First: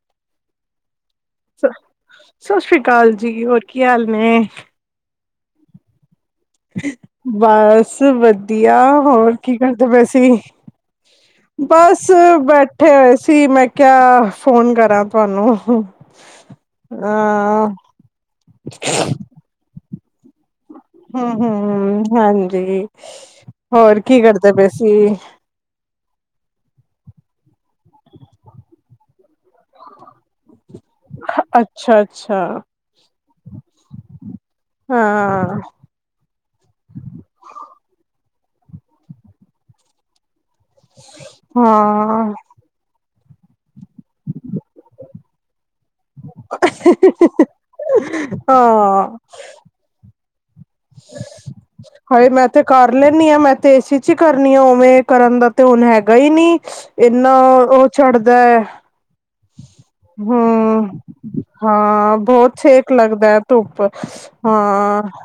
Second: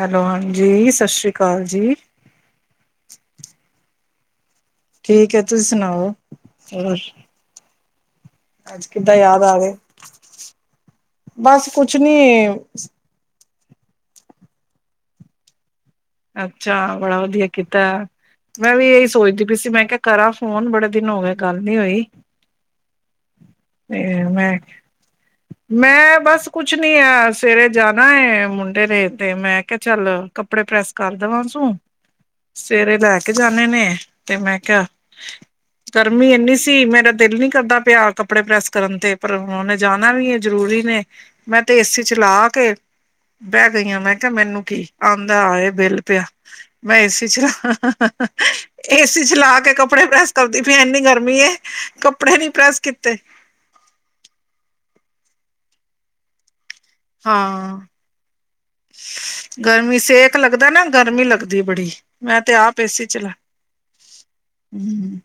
Hello ਹਾਂਜੀ ਸਤਿ ਸ਼੍ਰੀ ਸਤਿ ਸ੍ਰੀ ਅਕਾਲ ਜੀ, ਹੋਰ ਕੀ ਹਾਲ। ਮੈਂ ਠੀਕ ਹੈ ਤੁਸੀਂ ਸੁਣਾਓ। ਹੋਰ ਬੱਸ ਵਧੀਆ ਅੱਜ ਕਿੱਦਾਂ ਹੋਰ ਯਾਦ ਕੀ ਆ ਗਏ ਕਰਦੇ ਪੈ ਸੀ, ਕੁਛ ਬਸ ਨੀ ਬੈਠੇ ਹੋਏ ਸੀ ਮੈਂ ਕਿਆ ਫੋਨ ਕਰਾਂ ਤੁਹਾਨੂੰ। ਅੱਛਾ ਬੜਾ ਵਧੀਆ ਕੀਤਾ ਏ, ਮੈਂ ਵੀ ਇਹੀ ਸੋਚਦੀ ਪਈ ਸੀ ਮੈਂ ਕਿਹਾ ਕਰ ਹਮ ਹਮ ਹ ਹਾਂਜੀ ਹੋਰ ਤੇ ਕੀ ਮੈਂ ਕਰਦੇ ਪਏ ਸੀ ਮੈਂ ਬਸ ਕੁਛ ਨੀ ਆ ਸਵੇਰੇ ਜਾਣਾ ਹੈ ਮੁੰਡੇ ਨੇ ਤੇ ਮੈਂ ਕਿਹਾ ਚੱਲ ਕੱਪੜੇ ਪ੍ਰੈਸ ਕਰ ਦੇਵਾਂ ਤੂੰ ਅੱਛਾ ਅੱਛਾ ਸਵੇਰੇ ਲੈ ਕੇ ਜਾਣੇ ਨੇ ਤੇ ਮੈਂ ਕਿਹਾ ਹਾਂ ਗਰਮੀ ਇੰਨੀ ਸੀ ਮੇਰਾ ਦਿਲ ਨੀ ਕਰਦਾ ਪਿਆ ਕ ਕੱਪੜੇ ਪ੍ਰੈਸ ਕਰਨ ਤੇ ਪਰ ਹ ਨੇ ਜਾਣਾ ਵੀ ਹੈ ਜ਼ਰੂਰੀ ਨੇ ਮੈਂ ਤੇ ਏਸੀ ਹਾਂ ਚਲਾ ਕੇ ਬਹਿ ਗਈਆਂ ਮੈਂ ਕਿਹਾ ਮੈਨੂੰ ਕੀ ਆਉਂਦਾ ਆਏ ਬਿੱਲ ਪਿਆ ਮੈਂ ਏਸੀ ਚ ਏਸੀ ਚ ਲਾ ਕੇ ਕੱਪੜੇ ਪ੍ਰੈਸ ਕਰਦੀ ਪਈ ਇੰਨੀ ਗਰਮੀ ਏ ਹਰੇ ਕੱਪੜੇ ਮੈਂ ਨੀ ਤੇ ਪ੍ਰੈਸ ਕਰ ਕੀਤੇ ਲੈਦੀ ਹਾਂ ਮੈਂ ਤੇ ਏਸੀ ਚ ਹੀ ਕਰਨੀ ਆ ਉਵੇਂ ਕਰਨ ਦਾ ਤੇ ਹੁਣ ਹੈਗਾ ਹੀ ਨਹੀਂੀ ਇੰਨਾ ਹਾਂ ਉਹ ਚਛਡਦਾ ਹੈ ਗਰਮੀ ਸੇਕ ਲੱਗਦਾ ਨਾ ਹਮ ਗਰਮੀ ਲੱਗਦੀ ਬੜੀ ਹਾਂ ਮੈਂ ਬਹੁਤ ਤੇ ਆਪ ਛੇਕ ਏਸੀ ਲੱਗਦਾ ਚਲਾ ਹੈ ਧੁੱਪ ਹਾਂ ਹਮ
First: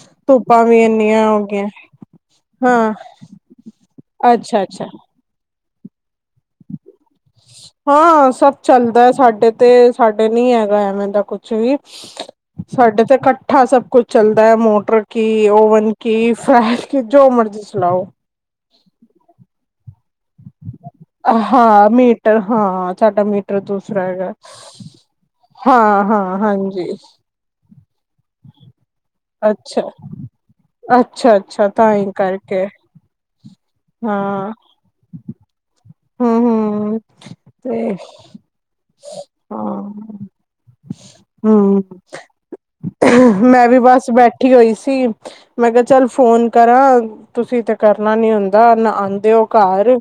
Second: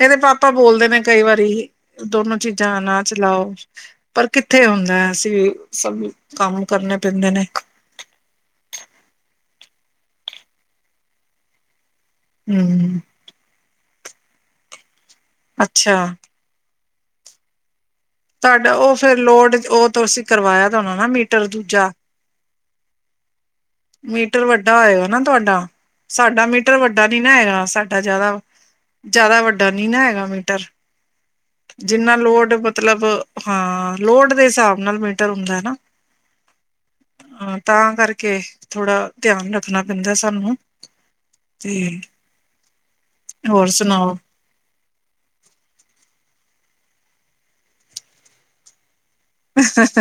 ਇਹਦੇ ਪਾਪਾ ਧੁੱਪਾਂ ਵੀ ਬੋਲਦੇ ਨੇ ਕਈ ਇੰਨੀਆਂ ਹੋ ਵਾਰੀ ਗਈਆਂ ਦੋਨੋ ਚੀਜ਼ਾਂ ਹਾਂ ਨਾ ਚਲਾਓ ਪਰ ਅੱਛਾ ਕਿੱਥੇ ਅੱਛਾ ਹੁੰਦਾ ਅਸੀਂ ਸਭ ਕੰਮ ਕਰਨੇ ਪੈਂਦੇ ਨੇ ਹਾਂ ਸਭ ਚੱਲਦਾ ਸਾਡੇ ਤੇ ਸਾਡੇ ਨ ਹੈਗਾ ਐਵੇਂ ਦਾ ਕੁਛ ਵੀ ਹੂੰ, ਸਾਡੇ ਤੇ ਇਕੱਠਾ ਸਭ ਕੁਛ ਚੱਲਦਾ ਹੈ ਮੋਟਰ ਕੀ ਓਵਨ ਅੱਛਾ। ਕੀ ਫੈ ਕਿ ਜੋ ਮਰਜ਼ੀ ਚਲਾਓ ਤੁਹਾਡਾ ਉਹ ਫੇਿਰ ਲੋੜ ਉਹ ਤੋਂਸੀਂ ਕਰਵਾਇਆ ਤਾਂ ਉਹਨਾਂ ਨਾ ਮੀਟਰ ਹਾਂ ਦੂਜਾ ਮੀਟਰ ਹਾਂ ਚਾਟਾ ਮੀਟ ਮੀਟਰ ਵੱਡਾ ਹੋਏਗਾ ਨਾ ਤੁਹਾਡਾ ਹਾਂ ਹਾਂ ਸਾਡਾ ਮੀਟਰ ਹਾਂਜੀ ਵੱਡਾ ਨ ਨਾ ਹੈਗਾ ਵਡਾ ਜ਼ਿਆਦਾ ਵ ਜ਼ਿਆਦਾ ਵੱਡਾ ਨੀ ਅੱਛਾ ਨਾ ਹੈਗਾ ਮੀਟਰ ਅੱਛਾ ਅੱਛਾ ਤਾਂ ਹੀ ਜਿੰਨਾ ਲੋਡ ਕਰਕੇ ਮਤਲਬ ਹਾਂ ਲੋੜ ਦੇ ਹਾਂ ਹਿਸਾਬ ਨਾਲ ਮੀਟਰ ਹੁੰਦਾ ਹੈ ਨਾ ਹਮ ਹਮ ਹਾਂ ਤੇ ਤਾਂ ਕਰਕੇ ਥੋੜਾ ਧਿਆਨ ਹਾਂ ਰੱਖਣਾ ਪੈਂਦਾ ਸਾਨੂੰ ਤੇ ਹਮ ਹੋਰ ਮੈਂ ਵੀ ਬਸ ਸੁਣਾਓ। ਬੈਠੀ ਹੋਈ ਸੀ ਮੈਂ ਕਿਹਾ ਚੱਲ ਫੋਨ ਕਰਾਂ ਤੁਸੀਂ ਤੇ ਕਰਨਾ ਨੀ ਹੁੰਦਾ ਨਾ ਤੇ ਉਹ ਘਰ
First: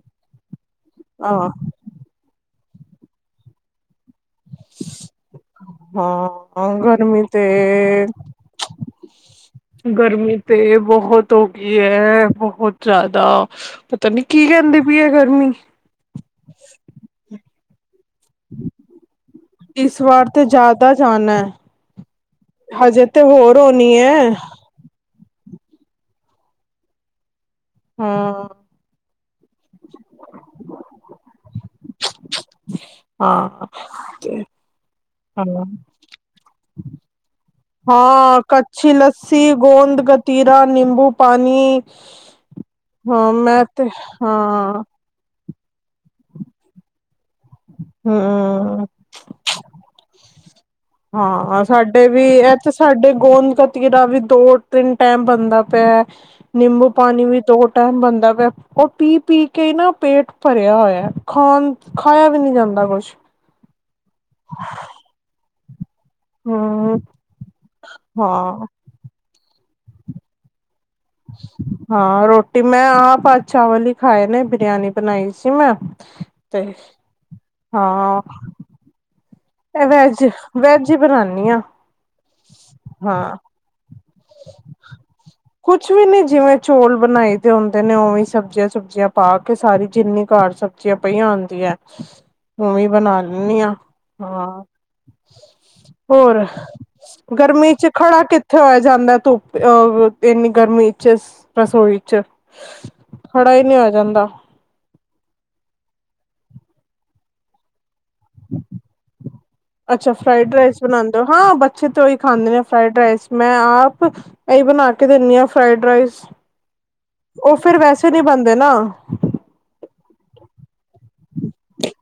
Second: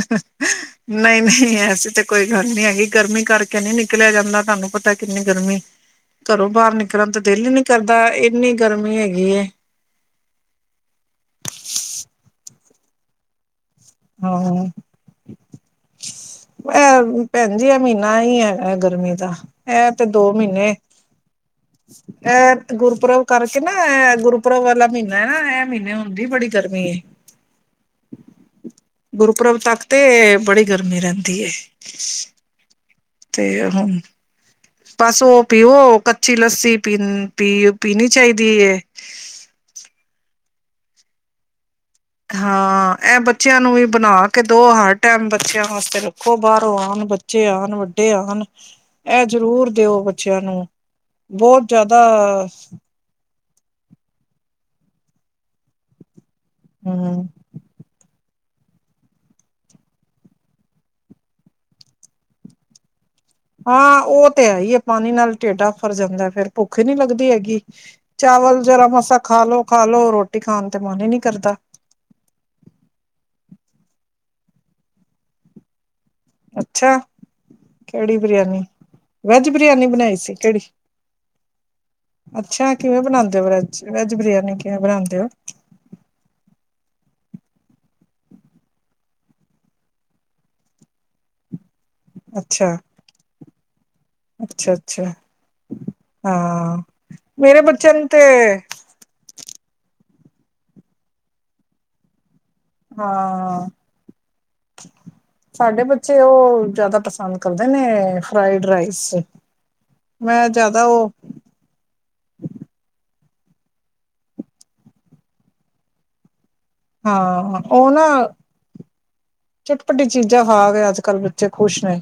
ਨਹੀਂ ਆਹ ਨਹੀਂ ਐਸੀ ਤਾਂ ਕੋਈ ਗੱਲ ਨਹੀਂੀ ਹੈਗੀ ਗਰਮੀ ਕਰਕੇ ਨਹੀਂੀ ਨਿਕਲਿਆ ਜਾਂਦਾ ਤੁਹਾਨੂੰ ਪਤਾ ਕਿੰਨੀ ਗਰਮੀ ਘਰੋਂ ਬਾਹਰ ਹਾਂ ਨਿਕਲਣ ਗਰਮੀ ਤੇ ਦਿਲ ਹੀ ਨੀ ਕਰਦਾ ਇੰਨੀ ਗਰਮੀ ਹੈਗੀ ਏ। ਗਰਮੀ ਤੇ ਬਹੁਤ ਹੋ ਗਈ ਹੈ ਬਹੁਤ ਜ਼ਿਆਦਾ ਪਤਾ ਨੀ ਕੀ ਹਾਂ ਕਹਿੰਦੀ ਪਈ ਹੈ ਗਰਮੀ ਹਜੀ ਅਮੀ ਹੀ ਹੈ ਗਰਮੀ ਦਾ ਇਹ ਇਸ ਤੇ ਵਾਰ ਦੋ ਮਹੀਨੇ ਜ਼ਿਆਦਾ ਜਾਣਾ ਹੈ ਇਹ ਹਜੇ ਤੇ ਗੁਰਪ੍ਰਬ ਹੋਰ ਕਰਕੇ ਨਾ ਹੋਣੀ ਹੈ ਗੁਰਪ੍ਰਬ ਵਾਲਾ ਮਹੀਨਾ ਮੈਂ ਨਾ ਇਹ ਮਹੀਨੇ ਹੁੰਦੀ ਬੜੀ ਗਰਮੀ ਹਾਂ ਗੁਰਪ੍ਰਬ ਤੱਕ ਤੇ ਬੜੀ ਗਰਮੀ ਰਹਿੰਦੀ ਤਸ ਹਾਂ ਪਾਸੋ ਹਾਂ ਪੀਵੋ ਕੱਚੀ ਲੱਸੀ ਪੀ ਪੀ ਪੀਣੀ ਹਾਂ ਚਾਹੀਦੀ ਹੈ ਤੀਰਾ ਨਿੰਬੂ ਪਾਣੀ ਹਾਂ ਇਹ ਹਾਂ ਬੱਚਿਆਂ ਮੈਂ ਨੂੰ ਵੀ ਤੇ ਬਣਾ ਕੇ ਦੋ ਹਾਂ ਹਰ ਟਾਈਮ ਬੱਚਿਆਂ ਵਾਸਤੇ ਰੱਖੋ ਬਾਹਰੋਂ ਆਉਣ ਬ ਹਮ ਜ਼ਰੂਰ ਦਿਓ ਬੱਚਿਆਂ ਨੂੰ ਹਾਂ ਬਹੁਤ ਜ਼ਿਆਦਾ ਸਾਡੇ ਵੀ ਇੱਥੇ ਸਾਡੇ ਗੋਦ ਗਤੀ ਦਾ ਵੀ ਦੋ ਤਿੰਨ ਟਾਈਮ ਬਣਦਾ ਪਿਆ ਨਿੰਬੂ ਪਾਣੀ ਹਮ ਵੀ ਦੋ ਟਾਈਮ ਬਣਦਾ ਉਹ ਪੀ ਪੀ ਕੇ ਨਾ ਪੇਟ ਭਰਿਆ ਹੋਇਆ ਖਾਣ ਖਾਇਆ ਵੀ ਨੀ ਜਾਂਦਾ ਕੁਛ ਹਾਂ ਉਹ ਤੇ ਹੈ ਹੀ ਹੈ ਪਾਣੀ ਨਾਲ ਸਟੇਟਫ ਰ ਜਾਂਦਾ ਫੇਿਰ ਭੁੱਖ ਨੀ ਹਮ ਲੱਗਦੀ ਹੈਗੀ ਚਾਵਲ ਹਾਂ ਜਰਾ ਮਸ ਖਾ ਲੋ ਖਾ ਲੋ ਰੋਟੀ ਖਾਣ ਤੇ ਮਨ ਹੀ ਨੀ ਕਰਦਾ ਹਾਂ ਰੋਟੀ ਮੈਂ ਆਪ ਆਜ ਚਾਵਲ ਹੀ ਖਾਏ ਨੇ ਬਰਿਆਨੀ ਬਣਾਈ ਸੀ ਮੈਂ ਤੇ ਅੱਛਾ ਕਿਹੜੀ ਹਾਂ ਬਰਿਆਨੀ ਵੈਜ ਬਰਿਆਨੀ ਇਹ ਬਣਾਈ ਵੈਜ ਸੀ ਕਿਹੜੀ ਵੈਜ ਹੀ ਬਣਾਉਾਨਦੀ ਹਾਂ ਅੱਛਾ ਕਿਵੇਂ ਹਾਂ ਬਣਾਉਂਦੇ ਹੋ ਬ੍ਰੈਜ ਵੈਜ ਬਿਰਿਆਨੀ ਕਿਵੇ ਬਣਾਉਂਦੇ ਹੋ ਕੁਛ ਵੀ ਨੀ ਜਿਵੇਂ ਚੌਲ ਬਣਾਈ ਦੇ ਹੁੰਦੇ ਨੇ ਉਵੇਂ ਸਬਜ਼ੀਆਂ ਸੁਬਜ਼ੀਆਂ ਪਾ ਕੇ ਸਾਰੀ ਜਿੰਨੀ ਘਰ ਸਬਜ਼ੀਆਂ ਪਈਆਂ ਹੁੰਦੀਆਂ। ਤੂੰ ਅੱਛਾ ਵੀ ਬਣਾ ਲੈਂਦੀ ਹ ਹਾਂ। ਅੱਛਾ ਅੱਛਾ ਹੋਰ ਹਾਂ ਮੇਰੇ ਗਰਮੀ ਚ ਬੱਚਿਆਂ ਨੂੰ ਤੇ ਖੜਾ ਕਿੱਥੇ ਹੋਇਆ ਤ ਅ ਇਹਨੀ ਗਰਮੀ ਚ ਰਸੋਈ ਚ ਖੜਾ ਹੀ ਹਾਂ ਨਹੀਂ ਹੋਇਆ ਜਾਂਦਾ। ਸਾਡੇ ਬੱਚੇ ਉਹ ਜ਼ਿਆਦਾ ਪਸੰਦ ਕਰਦੇ ਨੇ ਫਰਾਈਡ ਰਾਈਸ ਅੱਛਾ ਮੈਂ ਫਰਾਈਡ ਰਾਈਸ ਜ਼ਿਆਦਾ ਉਹ ਬਣਾਉਦੇ ਹੋ। ਹਾਂ ਬੱਚੇ ਤੇ ਉਹੀ ਖਾਂਦੇ ਨੇ ਫਰਾਈਡ ਰਾਈਸ ਮੈਂ ਆਪ ਇਹਹੀ ਬਣਾ ਕੇ ਦਿੰਦੀ ਹ ਫਰਾਈਡ ਰਾਈਸ ਉਹ ਫਿਰ ਵੈਸੇ ਨਹੀਂ ਬਣਦੇ ਨਾ, ਪਟੀ ਚੀਜ਼ਾਂ ਖਾ ਕੇ ਅੱਜ ਕੱਲ੍ਹ ਬੱਚੇ ਖੁਸ਼ ਨੇ।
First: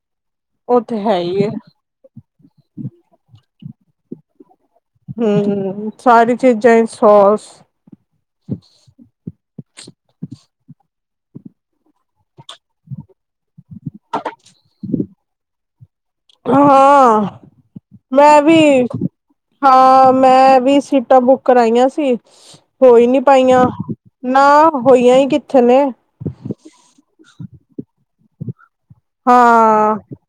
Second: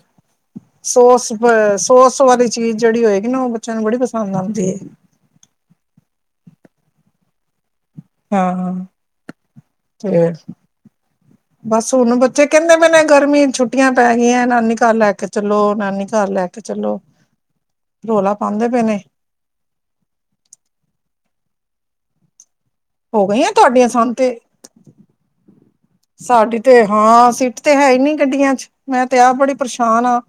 ਉਹ ਤੇ ਹੈ ਸੋਸ ਹੀ ਹੈ ਸੋਸ ਵਾਲੀ ਚੀਜ਼ ਜਿਹੜੀ ਹੋਏਗੀ ਨਾ ਉਹ ਬੱਚਿਆਂ ਨੂੰ ਬੜੀ ਪਸੰਦ ਆਉਂਦੀ ਹੈ। ਹਮ ਸਾਰੀ ਚੀਜ਼ਾਂ ਹੀ ਸੋਸ ਹਾਂ ਹਾਂ ਤੇ ਬਸ ਹੁਣ ਬੱਚੇ ਕਹਿੰਦੇ ਪਏ ਨੇ ਗਰਮੀ ਛੁੱਟੀਆਂ ਪੈ ਗਈਆਂ, ਨਾਨੀ ਘਰ ਲੈ ਕੇ ਚਲੋ ਨਾਨੀ ਘਰ ਲੈ ਕੇ ਚਲੋ ਹਾਂ ਰੌਲਾ ਮੈਂ ਵੀ ਪਾਉਂਦੇ ਪਏ ਨੇ ਹਾਂ ਮੈਂ ਵੀ ਸੀਟਾਂ ਬੁੱਕ ਕਰਾਈਆਂ ਸੀ ਹੋਈ ਨੀ ਹੋ ਗਈਆਂ ਪਾਈਆਂ। ਤੁਹਾਡੀਆਂ ਸਨ ਤੇ ਨਾ ਹੋਈਆਂ ਹੀ ਕਿੱਥੇ ਨੇ। ਸਾਡੀ ਤੇ ਹਾਂ ਸੀਟ ਤੇ ਹੈ ਹੀ ਨੀ ਗੱਡੀਆਂ ਚ ਮੈਂ ਤੇ ਆਪ ਬੜੀ ਹਾਂ ਪਰੇਸ਼ਾਨ ਆ,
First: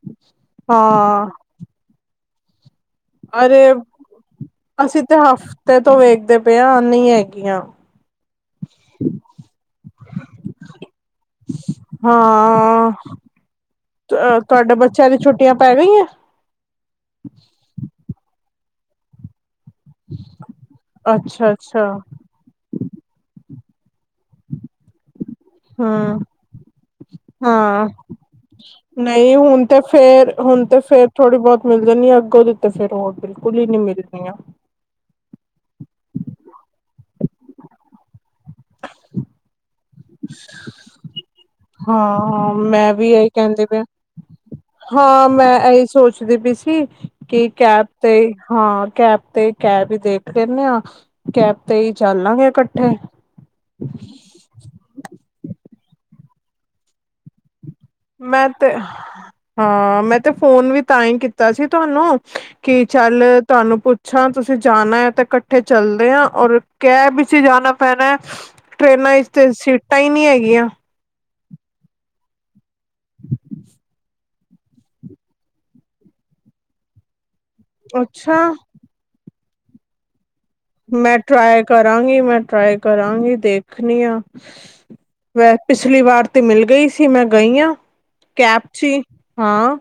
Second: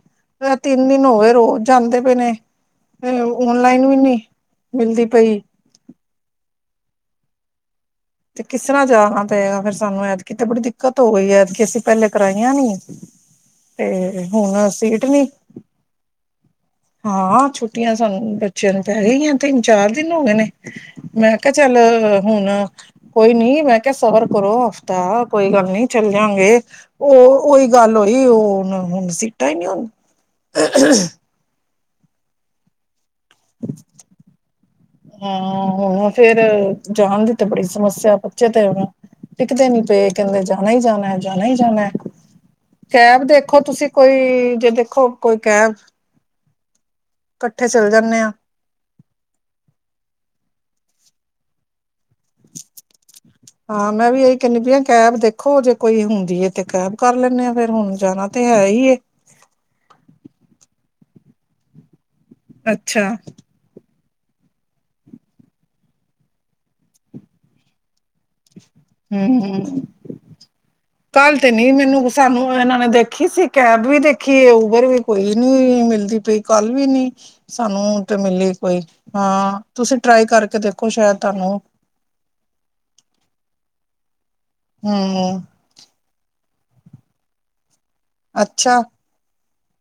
ਤਿੰਨ ਦਿਨ ਹੋਗੇ ਹਾਂ ਨੇ, ਰੋਜ਼ ਜਾਂਦੇ ਪਏ ਨੇ। ਅਰੇ ਓਨਲਾਈਨ ਵੀ ਨੀ ਅਸੀਂ ਮਿਲਦੀ ਤੇ ਪਈ। ਹਫ਼ਤੇ ਤੋਂ ਵੇਖਦੇ ਪਏ ਹਾਂ। ਨਹੀਂ ਹੈਗੀਆਂ। ਤੇ ਕਿਸ ਤਰ੍ਹਾਂ ਜਾਣਾ ਪਏਗਾ ਫੇਰ ਸਾਨੂੰ ਐਤਕੀ ਬੜੀ ਦਿੱਕਤ ਹੋ ਗਈ ਹੈ, ਐਤਕੀ ਅਸੀਂ ਪਹਿਲੇ ਕਰਾਈਆਂ ਨੀ, ਹਾਂ ਤੇ ਹੁਣ ਤੁਹਾਡੇ ਸੀਟ ਬੱਚਿਆਂ ਦੀ ਨੀ ਛੁੱਟੀਆਂ ਪੈ ਗਈਆਂ ਹਾਂ ਛੁੱਟੀਆਂ ਸਾਨੂੰ ਬੱਚਿਆਂ ਨੂੰ ਪੈ ਗਈਆ ਨੇ ਤਿੰਨ ਚਾਰ ਦਿਨ ਹੋ ਗਏ ਨੇ, ਮੈਂ ਅੱਛਾ ਕਿਹਾ ਚੱਲ ਅੱਛਾ ਹੁਣ ਕੋਈ ਨੀ ਮੈਂ ਸਵਰ ਕਰੋ ਹਫ਼ਤਾ ਕੋਈ ਗੱਲ ਨਹੀਂ ਚੱਲ ਹਮ ਜਾਂਗੇ, ਉਹ ਉਹੀ ਹਾਂ ਗੱਲ ਹੋਈ ਉਹ ਹੁਣ ਸੀਟਾਂ ਹੀ ਹੁਣ ਨਹੀਂ ਤੇ ਹੁੰਦੀ ਫੇਰ ਹੁਣ ਤੇ ਫੇਰ ਥੋੜ੍ਹੀ ਬਹੁਤ ਮਿਲ ਜਾਂਦੀ ਆ ਅੱਗੋਂ ਦੇਤੇ ਫੇਰ ਹੋ ਬਿਲਕੁਲ ਹੀ ਨਹੀਂ ਮਿਲਦੀਆਂ ਹਾਂ ਹੁਣ ਫੇਰ ਜਾਣ ਦੀ ਤੇ ਬੜੀ ਸਮੱਸਿਆ ਬੱਚੇ ਤੇ ਇੱਕ ਦਿਨ ਕਹਿੰਦੇ ਜਾਣਾ ਹੀ ਜਾਣਾ ਹੈ ਜਾਣਾ ਹੀ ਜਾਣਾ ਹੈ, ਹਾਂ ਮੈਂ ਵੀ ਕੈਬ ਇਹੀ ਦੇਖੋ ਕਹਿੰਦੇ ਪਏ ਤੁਸੀਂ ਕੋਈ ਜੇ ਦੇਖੋ ਕੋਈ ਕੈਬ ਕੀ ਕੀ ਇਕੱਠੇ ਕੈਬ ਚੱਲ ਤੇ ਜਾਂਦੇ ਆ ਹਾਂ ਕੈਬ ਤੇ ਕੈਬ ਹੀ ਦੇਖ ਲੈਂਦੇ ਹਾਂ ਕੈਬ ਤੇ ਹੀ ਚੱਲਾਂਗੇ ਇਕੱਠੇ ਹਾਂ ਮੈਂ ਵੀ ਇਹੀ ਕਹਿੰਦੀ ਪਈ ਕੈਬ ਦੇ ਦੇਖੋ ਜੇ ਕੋਈ ਹੁੰਦੀ ਹੈ ਤੇ ਕੈਬ ਕਰ ਲੈਂਦੇ ਹਾਂ ਮੈਂ ਤੇ ਹਾਂ ਮੈਂ ਤੇ ਫੋਨ ਵੀ ਤਾਂ ਹੀ ਕੀਤਾ ਸੀ ਤੁਹਾਨੂੰ ਕੀ ਅੱਛਾ ਚੱਲ ਤੁਹਾਨੂੰ ਪੁੱਛ ੱਛਾ ਤੁਸੀਂ ਜਾਣਾ ਹੈ ਤਾਂ ਇਕੱਠੇ ਚੱਲਦੇ ਹ ਔਰ ਕੈਬ ਅ ਜਾਣਾ ਪੈਣਾ ਹੈ ਟ੍ਰੇਨਾਂ ਵਿਚ ਤੇ ਹੂੰ ਸੀਟਾਂ ਹੀ ਨਹੀਂੀ ਹੈਗੀਆਂ ਕੱਲ ਤੇ ਨੀ ਮੈਨੂੰ ਸਾਨੂੰ ਇਹਨਾਂ ਨੇ ਦੇਖੀ ਸੀ ਕੈਬ ਵੀ ਦੇਖੀ ਕਿ ਉਬਰ ਵੀ ਕੋਈ ਨੀ ਮਿਲਦੀ ਪਈ ਕੱਲ ਵੀ ਨੀ ਸਾਨੂੰ ਤੇ ਅੱਛਾ ਮਿਲੀ ਕੋਈ ਹਾਂ ਤੁਸੀਂ ਟਰਾਈ ਕਰਕੇ ਦੇਖੋ ਮੈਂ ਸ਼ਾਇਦ ਤੁਹਾਨੂੰ ਟਰਾਾਈ ਕਰਾਂਗੀ ਮੈਂ ਟਰਾਈ ਕਰਾਂਗੀ ਦੇਖ ਰੱਖਣੀ ਹ ਹੂੰ ਮੈਂ ਪਿਛਲੀ ਵਾਰ ਤੇ ਮਿਲ ਗਈ ਸੀ ਮੈਂ ਗਈ ਹਾਂ ਕੈਪ ਅੱਛਾ ਚ ਹਾਂ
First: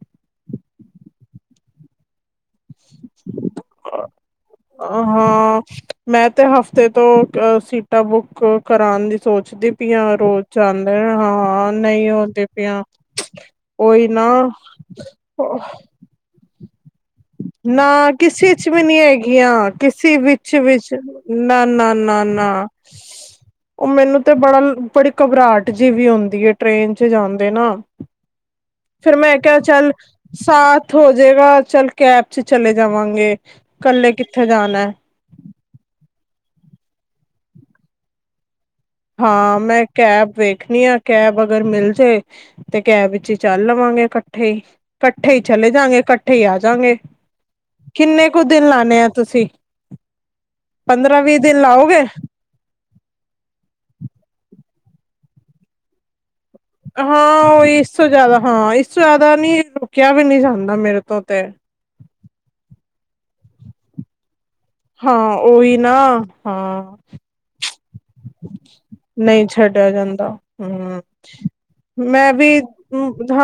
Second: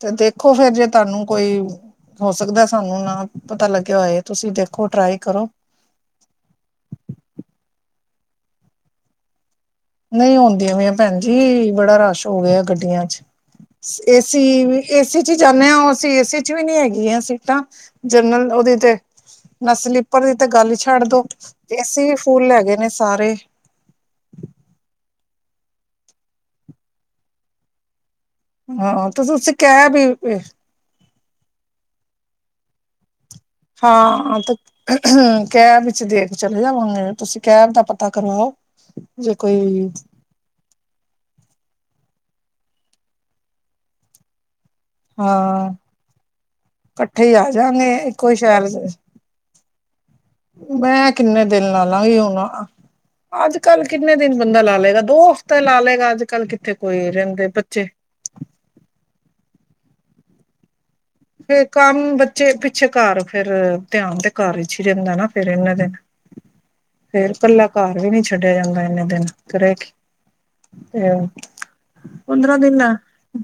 ਤੇ ਦੇਖੋ ਫੇਰ ਜੇ ਤੁਹਾਨੂੰ ਕੋਈ ਹੋ ਸਕਦਾ ਸਾਨੂੰ ਨਾ ਪਤਾ ਲੱਗਿਆ ਹੋਏ ਤੁਸੀਂ ਦੇਖੋ ਟਰਾਈ ਕਰੋ ਹਾਂ ਮੈਂ ਤੇ ਹਫ਼ਤੇ ਤੋਂ ਅ ਸੀ ਟ ਬੁੱਕ ਕਰਾਉਣ ਦੀ ਸੋਚਦੀ ਪਈ ਆ ਨਹੀਂ ਰੋਜ਼ ਆਉਂਦੀਆਂ ਜਾਂਦੇ ਵੀਆ ਨੇ ਭੈਣ ਜੀ ਹਾਂ ਬੜਾ ਨਹੀਂ ਰਸ਼ ਹੋ ਹੁੰਦੀ ਗਿਆ ਪਈਆਂ ਗੱਡੀਆਂ ਚ ਉਹੀ ਨਾ ਏਸੀ ਏਸੀ ਚ ਜਾਂਦੇ ਅਸੀਂ ਏਸੀ ਚ ਵੀ ਨਹੀਂੀ ਹੈਗੀ ਨਾ ਕਿਸੇ ਚ ਵੀ ਨਹੀਂੀ ਹੈਗੀਆਂ ਨਾ ਕਿਸੇ ਸਲੀਪਰ ਦੀ ਤਾਂ ਵਿੱਚ ਗੱਲ ਹੀ ਵੀ ਛੱਡ ਦੋ ਨਾ ਤੇ ਨਾ ਅਸੀਂ ਵੀ ਨਾ ਫੁੱਲ ਨਾ ਹੈਗੇ ਨੇ ਸਾਰੇ ਉਹ ਮੈਨੂੰ ਤੇ ਬੜਾ ਬੜੀ ਘਬਰਾਹਟ ਜਿ ਵੀ ਹੁੰਦੀ ਹੈ ਟ੍ਰੇਨ ਚ ਜਾਂਦੇ ਨਾ ਹਾਂ ਫਿਰ ਤੇ ਮੈਂ ਤੁਸੀਂ ਕਿਹਾ ਚੱਲ ਕੈਬ ਹੀ ਸਾਥ ਹੋ ਜੇਗਾ ਚੱਲ ਕੈਬ ਚ ਚਲੇ ਜਾਵਾਂਗੇ ਇਕੱਲੇ ਹਾਂ ਕਿੱਥੇ ਤੇ ਜਾਣਾ ਕਹਿ ਵਿੱਚ ਦੇ ਚਲੇ ਜਾਵਾਂਗੇ ਤੁਸੀਂ ਕੈਬ ਦਾ ਪਤਾ ਕਰਵਾਓ ਜੇ ਹਾਂ ਮੈਂ ਕੋਈ ਕੈਬ ਵੇਖਣੀ ਆ ਕੈਬ ਅ ਅਗਰ ਮਿਲ ਜੇ ਤੇ ਕੈਬ ਵਿੱਚ ਹੀ ਚੱਲ ਲਵਾਂਗੇ ਇਕੱਠੇ ਹੀ ਇਕੱਠੇ ਹੀ ਚਲੇ ਹਾਂ ਜਾਗੇ ਇਕੱਠੇ ਹੀ ਆ ਜਾਗੇ ਕੱਠੇ ਈ ਆਜਾਂਗੇ ਕਿੰਨੇ ਇੱਕੋ ਕੁ ਸ਼ਹਿਰ ਦਿਨ ਚ, ਲਾਣੇ ਆ ਤੁਸੀਂ ਮੈਂ ਪੰਦਰਾਂ ਵੀਹ ਕਿੰਨੇ ਦਿਨ ਲਾ ਲਾਓਗੇ ਲਾਂਗੀ ਹੁਣ ਅੱਜ ਕੱਲ ਕਿੰਨੇ ਦਿਨ ਬੰਦਾ ਲਾ ਲਏਗਾ? ਦੋ ਹਫ਼ਤੇ ਲਾ ਲਏਗਾ ਕੱਲ ਕਿੱਥੇ ਕੋਈ ਹਾਂ ਰਹਿੰਦੇ ਉਹ ਬੱਚੇ ਇਸ ਤੋਂ ਜ਼ਿਆਦਾ ਹਾਂ ਇਸ ਤੋਂ ਜ਼ਿਆਦਾ ਨੀ ਰੁਕਿਆ ਵੀ ਨੀ ਜਾਂਦਾ ਮੇਰੇ ਤੋਂ ਤੇ ਫੇਰ ਕੰਮ ਬੱਚੇ ਪਿੱਛੇ ਘਰ ਫੇਰ ਧਿਆਨ ਦੇਣ ਹਾਂ ਉਹੀ ਨਾ ਹਾਂ ਫੇਰ ਕੱਲਾ ਘਰ ਵੀ ਨੀ ਛੱਡਿਆ ਜਾਂਦਾ ਇੰਨੇ ਦਿਨ ਨਹੀਂ ਤੇ ਰਹਿ ਛੱਡਿਆ ਕੇ ਜਾਂਦਾ ਹੂੰ ਤੇ ਮੈਂ ਪੰਦਰਾਂ ਵੀ ਦਿਨ ਹੈ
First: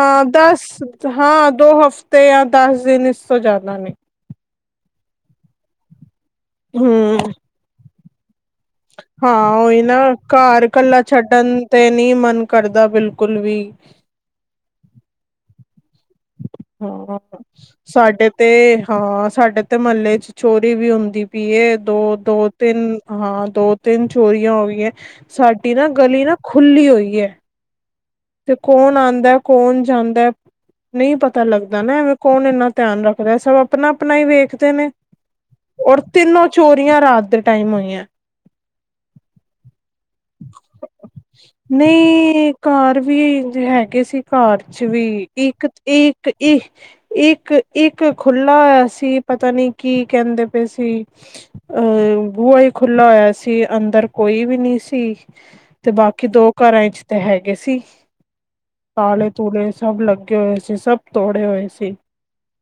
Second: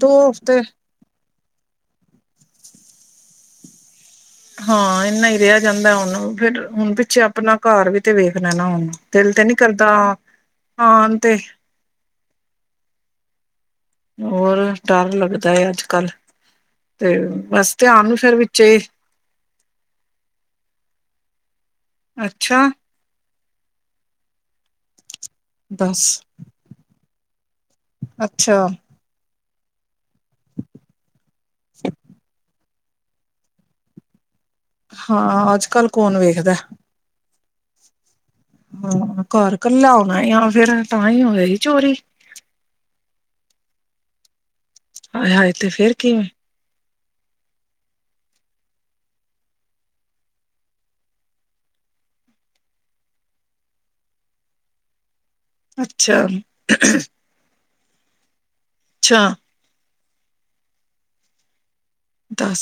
ਦੋ ਹਫ਼ਤੇ ਦਸ ਹਾਂ ਦੋ ਹਫ਼ਤੇ ਦਸ ਦਿਨ ਇਸ ਤੋਂ ਜ਼ਿਆਦਾ ਨੀ ਹਾਂ ਇੰਨਾ ਹੀ ਰਿਹਾ ਜਾਂਦਾ ਹੁਣ ਫੇਰ ਹੁਣ ਹਮ ਪਿੱਛੇ ਆਪਣਾ ਘਰ ਵੀ ਤੇ ਵੇ [inaudible] ਹਾਂ ਉਹੀ ਨਾ ਘਰ ਕੱਲਾ ਆਣ ਤੇ ਛੱਡਣ ਤੇ ਨੀ ਮਨ ਕਰਦਾ ਬਿਲਕੁਲ ਵੀ ਹੋਰ ਡਰ ਲੱਗਦਾ ਹੈ। ਕੱਲ ਤੇ ਹਾਂ ਬਸ ਧਿਆਨ ਨੂੰ ਸਾਡੇ ਫਿਰ ਤੇ ਵਿੱਚ ਹਾਂ ਸਾਡੇ ਤੇ ਮਹੱਲੇ ਚ ਚੋਰੀ ਵੀ ਹੁੰਦੀ ਦੀ ਪਈ ਏ ਦੋ ਦੋ ਅੱਛਾ ਤਿੰਨ ਹਾਂ ਦੋ ਤਿੰਨ ਚੋਰੀਆਂ ਹੋ ਗਈਆਂ ਸਾਡੀ ਨਾ ਬਸ ਗਲੀ ਨਾ ਖੁੱਲੀ ਹੋਈ ਹੈ। ਤੇ ਅੱਛਾ ਕੌਣ ਆਂਦਾ ਕੌਣ ਜਾਣ ਦਾ ਨਹੀਂ ਪਤਾ ਲੱਗਦਾ ਨਾ ਐਵੇਂ ਕੌਣ ਇੰਨਾ ਧਿਆਨ ਰੱਖ ਰਹੇ ਸਭ ਆਪਣਾ ਆਪਣਾ ਹੀ ਵੇਖ ਦੇ ਨੇ ਹਾਂ ਅੱਜ ਕੱਲ ਔਰ ਕੌਣ ਤਿੰਨੋ ਵੇਖਦਾ ਚੋਰੀਆਂ ਰਾਤ ਦੇ ਟਾਈਮ ਹੋਈਆ ਹਾਂ ਘਰ ਕੱਲਾ ਹੋਣਾ ਫੇਰ ਤਾਂ ਹੀ ਹੋਰੀ ਚੋਰੀ। ਨਹੀਂ ਘਰ ਵੀ ਹੈਗੇ ਸੀ ਘਰ ਚ ਵੀ ਹਾਏ ਹਾਏ ਇੱਕ ਤੇ ਫੇਰ ਇਹ ਕਿਵੇਂ ਇੱਕ ਇੱਕ ਇੱਕ ਖੁਲਾ ਹੋਇਆ ਸੀ ਪਤਾ ਨੀ ਕੀ ਕਹਿੰਦੇ ਪਏ ਸੀ ਅਹ ਬੁਹਾ ਹੀ ਖੁਲਾ ਹੋਇਆ ਸੀ ਅੰਦਰ ਕੋਈ ਵੀ ਨਹੀਂ ਸੀ। ਤੇ ਅੱਛਾ ਬਾਕੀ ਦੋ ਘਰਾਂ ਚ ਤੇ ਹੈਗੇ ਸੀ। ਤਾਂਲੇ ਅੱਛਾ ਤੂਲੇ ਸਭ ਲੱਗੈ ਹੋਏ ਸੀ ਸਭ ਤੋੜੇ ਹੋਏ ਸੀ। ਦਸ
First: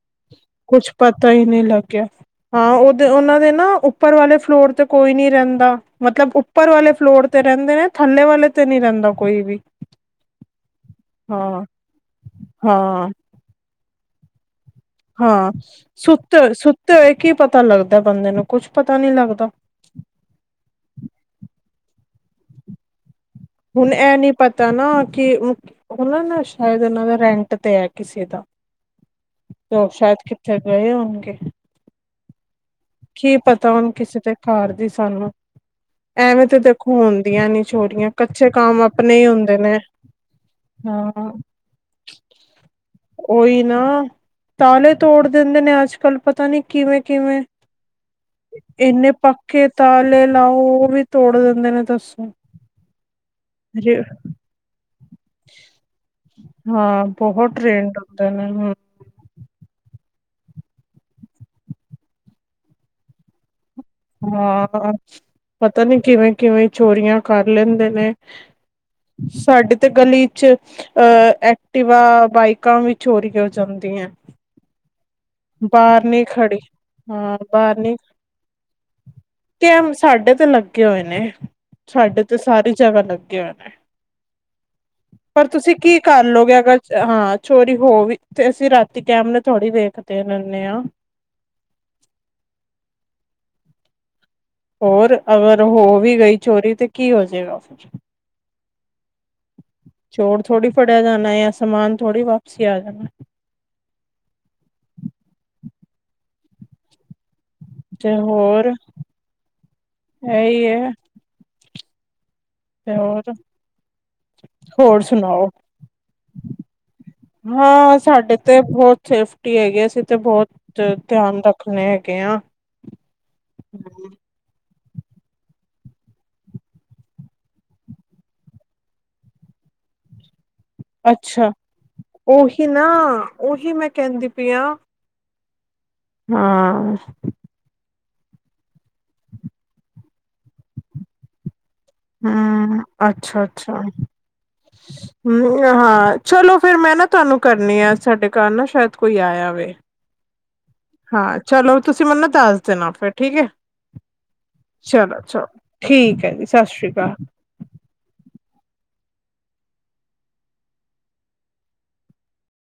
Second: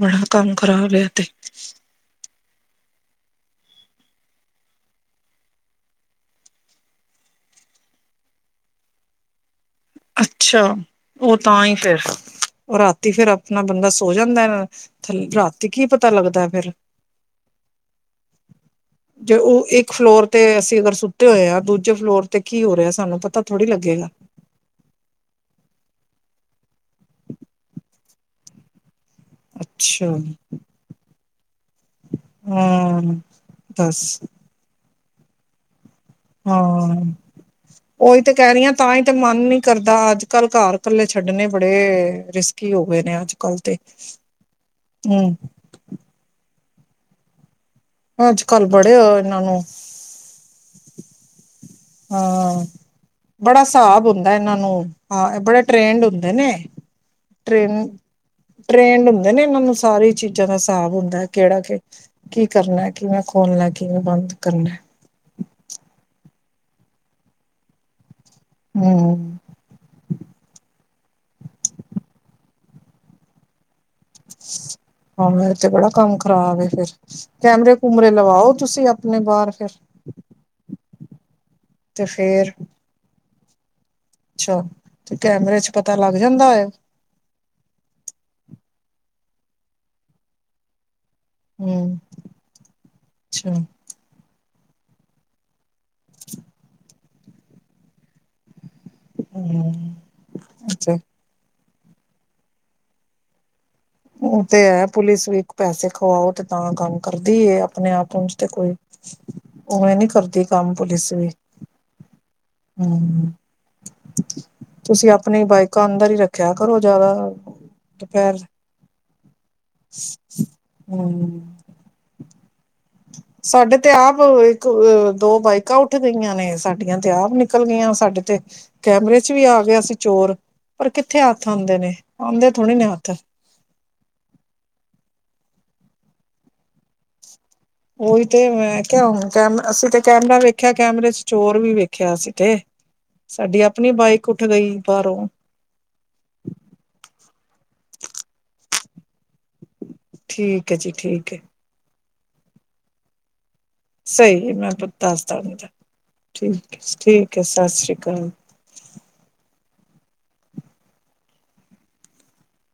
ਬੜਾ ਕੰਮ ਕੁਛ ਖਰਾਬ ਏ ਤੇ। ਪਤਾ ਹੀ ਨਹੀਂ ਲੱਗਿਆ ਹਾਂ, ਉਹਦੇ ਉਹਨਾਂ ਦੇ ਨਾ ਉੱਪਰ ਵਾਲੇ ਫਲੋਰ ਤੇ ਕੋਈ ਨੀ ਰਹਿੰਦਾ ਮਤਲਬ ਉੱਪਰ ਵਾਲੇ ਫਲੋਰ ਤੇ ਰਹਿੰਦੇ ਨੇ ਥੱਲੇ ਵਾਲੇ ਤੇ ਨੀ ਰਹਿੰਦਾ। ਕੋਈ ਵੀ ਅੱਛਾ, ਉਹ ਹਾਂ ਤਾਂਹੀ ਫਿਰ ਉਹ ਹਾਂ ਰਾਤੀ ਫੇਿਰ ਆਪਣਾ ਬੰਦਾ ਹੋ ਜਾਂਦਾ ਨਾ। ਹਾਂ, ਸੁੱਤੇਏ ਸੁੱਤੇ ਹੋਏ ਕੀ ਪਤਾ ਲੱਗਦਾ ਬੰਦੇ ਨੂੰ ਕੁੱਛ ਪਤਾ ਨੀ ਜੇ ਲੱਗਦਾ। ਉਹ ਇੱਕ ਫਲੋਰ ਤੇ ਅਸੀਂ ਅਗਰ ਸੁੱਤੇ ਹੋਏ ਆ ਦੂਜੇ ਫਲੋਰ ਤੇ ਕੀ ਹੋ ਰਿਹਾ ਸਾਨੂੰ ਪਤਾ। ਥੋੜ੍ਹੀ ਹੁਣ ਲੱਗੇਗਾ ਇਹ ਨੀ ਪਤਾ ਨਾ। ਤੇ ਉਹਨਾ ਦਾ ਸ਼ਾਇਦ ਉਹਨਾਂ ਦਾ ਰੈਂਟ ਤੇ ਹੈ ਕਿਸੇ ਦਾ? ਲੋਕ ਅੱਛਾ ਸ਼ਾਇਦ ਕਿੱਥੇ ਗਏ ਉਗੇ। ਹਾਂ ਕੀ ਪਤਾ ਹੁਨ ਦੱਸ ਕਿਸੇ ਤੇ ਘਰ ਦੀ? ਸਾਨੂੰ ਐਵੇਂ ਤਾਂ ਹਾਂ ਦੇਖੋ ਹੁੰਦੀਆਂ ਨੀ ਚੋਰੀਆਂ ਉਹੀ ਤੇ ਕੱਚੇ ਕਹਿ ਰਹੀ ਹਾਂ ਕਮ ਤਾਂ ਤੇ ਆਪਣੇ ਹੀ ਮਨ ਹੁੰਦੇ ਨੀ ਨੇ ਕਰਦਾ ਅੱਜ ਕੱਲ ਘਰ ਇਕੱਲੇ ਹਾਂ ਛੱਡਣੇ ਬੜੇ ਰਿਸਕੀ ਹੋ ਗਏ ਨੇ ਅੱਜ ਕੱਲ ਉਹੀ ਤੇ ਨਾ ਤਾਲੇ ਤੋੜ ਹਮ ਦਿੰਦੇ ਨੇ ਅੱਜ-ਕੱਲ ਪਤਾ ਨੀ। ਕਿਵੇਂ ਕਿਵੇਂ? ਅੱਜ ਕੱਲ ਬੜੇ ਇੰਨੇ ਇਹਨਾਂ ਨੂੰ ਪੱਕੇ ਤਾਲੇ ਲਾਓ। ਉਹ ਵੀ ਤੋੜਿੰ ਤੇ ਇਹਨੂੰ ਦੱਸੋ। ਹਾਂ ਬੜਾ ਹਿਸਾਬ ਹੁੰਦਾ ਇਹਨਾਂ ਨੂੰ, ਹਾਂ ਬੜੇ ਟ੍ਰੇਨਡ ਹੁੰਦੇ ਨੇ ਹਾਂ ਬਹੁਤ ਟੇਡ ਟ੍ਰੇਨਡ ਹੁੰਦੇ ਨੇ ਹੂੰ ਟੇਟ੍ਰਡ ਹੁੰਦੇ ਨੇ ਇਹਨਾਂ ਨੂੰ ਸਾਰੀ ਚੀਜ਼ਾਂ ਦਾ ਹਿਸਾਬ ਹੁੰਦਾ ਹੈ, ਕਿਹੜਾ ਕਿ ਕੀ ਕਰਨਾ ਕਿਵੇੈਂ ਖੋਲਣਾ। ਕਿਵੇਂ ਬੰਦ ਕਰਨਾ ਹਾਂ ਪਤਾ ਨੀ ਕਿਵੇਂ? ਕਿਵੇਂ ਚੋਰੀਆਂ ਕਰ ਲੈਂਦੇ ਨੇ। ਹਮ ਸਾਡੇ ਤੇ ਗਲੀ ਚ ਅ ਐਕਟੀਿਵਾ, ਬਾਈਕਾਂ ਵੀ ਚੋਰੀ ਹੋ ਜਾਂਦੀਆਂ ਨੋ। [unintelligible] ਹਾਂ ਇਹ ਤੇ ਬੜਾ ਕੰਮ ਨੀ ਖੜੀ ਖਰਾਬ ਫਿਰ ਹਾਂ ਕੈਮਰੇ ਬਾਹਰ ਨੀ ਕੁੂਮਰੇ ਲਵਾਓ ਤੁਸੀਂ ਆਪਣੇ ਬਾਹਰ ਫਿਰ। ਕੈਮ ਸਾਡੇ ਤੇ [unintelligible] ਸਾਡੇ ਤੇ ਸਾਰੀ ਜਗ੍ਹਾ ਲੱਗੇ ਹੋਏ। ਨੇ ਅੱਛਾ ਤੇ ਪਰ ਕੈਮਰੇ ਚ ਤੁਸੀਂ ਪਤਾ ਕੀ ਲੱਗ ਜਾਂਦਾ ਕਰਲਓਗੇ ਹੋਏ ਅਗਰ ਹਾਂ ਚੋਰੀ ਹੋ ਵੀ ਤੇ ਅਸੀਂ ਕੈਮਰਾ ਥੋੜੀ ਦੇਖ ਤੇਖ ਲੈਨੇਆ। ਹੂੰ ਅੱਛਾ। ਹੋਰ, ਅਗਰ ਹੋ ਵੀ ਗਈ ਚੋਰੀ ਤੇ ਕੀ ਹੋਜਏਗਾ ਹਮ ਚੋਰ ਥੋੜੀ ਅੱਛਾ ਫੜਿਆ ਜਾਣਾ ਹੈ। ਸਮਾਨ ਥੋੜ੍ਹੀ ਵਾਪਸੀ ਆ ਜਾਣਾ। ਉਹ ਤੇ ਹੈ ਪੁਲਿਸ ਵੀ ਇੱਕ ਪੈਸੇ ਖਵਾਓ ਤੇ ਤਾਂ ਕੰਮ ਕਰਦੀ। ਆਪਣੇ ਆਪ ਤੇ ਕੋਈ ਉਵੇਂ ਨੀ ਕਰਦੀ ਇਹੀ ਕੰਮ ਹੈ ਪੁਲਿਸ ਵੀ। ਤੇ ਹੂੰ, ਹੋਰ ਹੋਰ ਤੁਸੀਂ ਆਪਣੀ ਸੁਣਾਓ ਬਾਈਕਾਂ ਅੰਦਰ ਹੀ ਰੱਖਿਆ ਕਰੋ ਜ਼ਿਆਦਾ ਦੁਪਹਿਰ ਸੇਫ [unintelligible] ਛੁੱਟੀ ਹੈਗੀ, ਅਸੀਂ ਤੇ ਬਹੁਤ ਧਿਆਨ ਹੂੰ, ਰੱਖਣੇ ਹੈਗੇ ਆ। ਸਾਡੇ ਤੇ ਆਪ ਤੇ ਉਹ ਦੋ ਬਾਈਕਾਂ ਉੱਠ ਗਈਆਂ ਨੇ, ਸਾਡੀਆਂ ਤੇ ਆਪ ਨਿਕਲ ਗਈਆਂ, ਸਾਡੇ ਤੇ ਕੈਮਰੇ ਚ ਵੀ ਆ ਗਿਆ ਸੀ ਚੋਰ। ਪਰ ਕਿੱਥੇ ਹੱਥ ਅੱਛਾ, ਆਉਂਦੇ ਨੇ ਆਉਂਦੇ ਉਹੀ ਥੋੜ੍ਹੀ ਨੇ ਨਾ ਹੱਥ ਉਹੀ ਮੈਂ ਕਹਿੰਦੀ ਪਈ ਆਂ। ਹਾਂ। ਉਹੀ ਤੇ ਮੈਂ ਕਿ ਹੁਨ ਟਾਈਮ ਅਸੀ ਤੇ। ਕੈਮਰਾ ਵੇਖਿਆ ਕੈਮਰੇ ਚ ਚੋਰ ਵੀ ਵੇਖ ਹੂੰ ਅੱਛਾ, ਅੱਛਾ ਬਾਈਕ ਉੱਠ ਗਈ ਬਾਹਰੋਂ ਹੂੰ ਹਾਂ ਚਲੋ ਫਿਰ ਮੈਂ ਨਾ ਤੁਹਾਨੂੰ ਕਰਨੀ ਆ ਸਾਡੇ ਘਰ ਨਾ ਸ਼ਾਇਦ ਕੋਈ ਆਇਆ ਵੇ। ਠੀਕ, ਠੀਕ ਹੈ ਜੀ, ਠੀਕ ਹਾਂ ਹੈ। ਚਲੋ ਤੁਸੀਂ ਮੈਨੋ ਨਾ ਦੱਸ ਦੇਣਾ, ਫੇਰ ਠੀਕ ਏ। ਸਹੀ ਹੈ, ਮੈਂ ਤੁਹਾਨੂੰ ਦੱਸਦਾਗੀ ਹੈ ਜੀ ਸਤਿ ਠੀਕ, ਸ਼੍ਰੀ ਅਕਾਲ ਠੀਕ ਹੈ ਸਤਿ ਸ੍ਰੀ ਅਕਾਲ।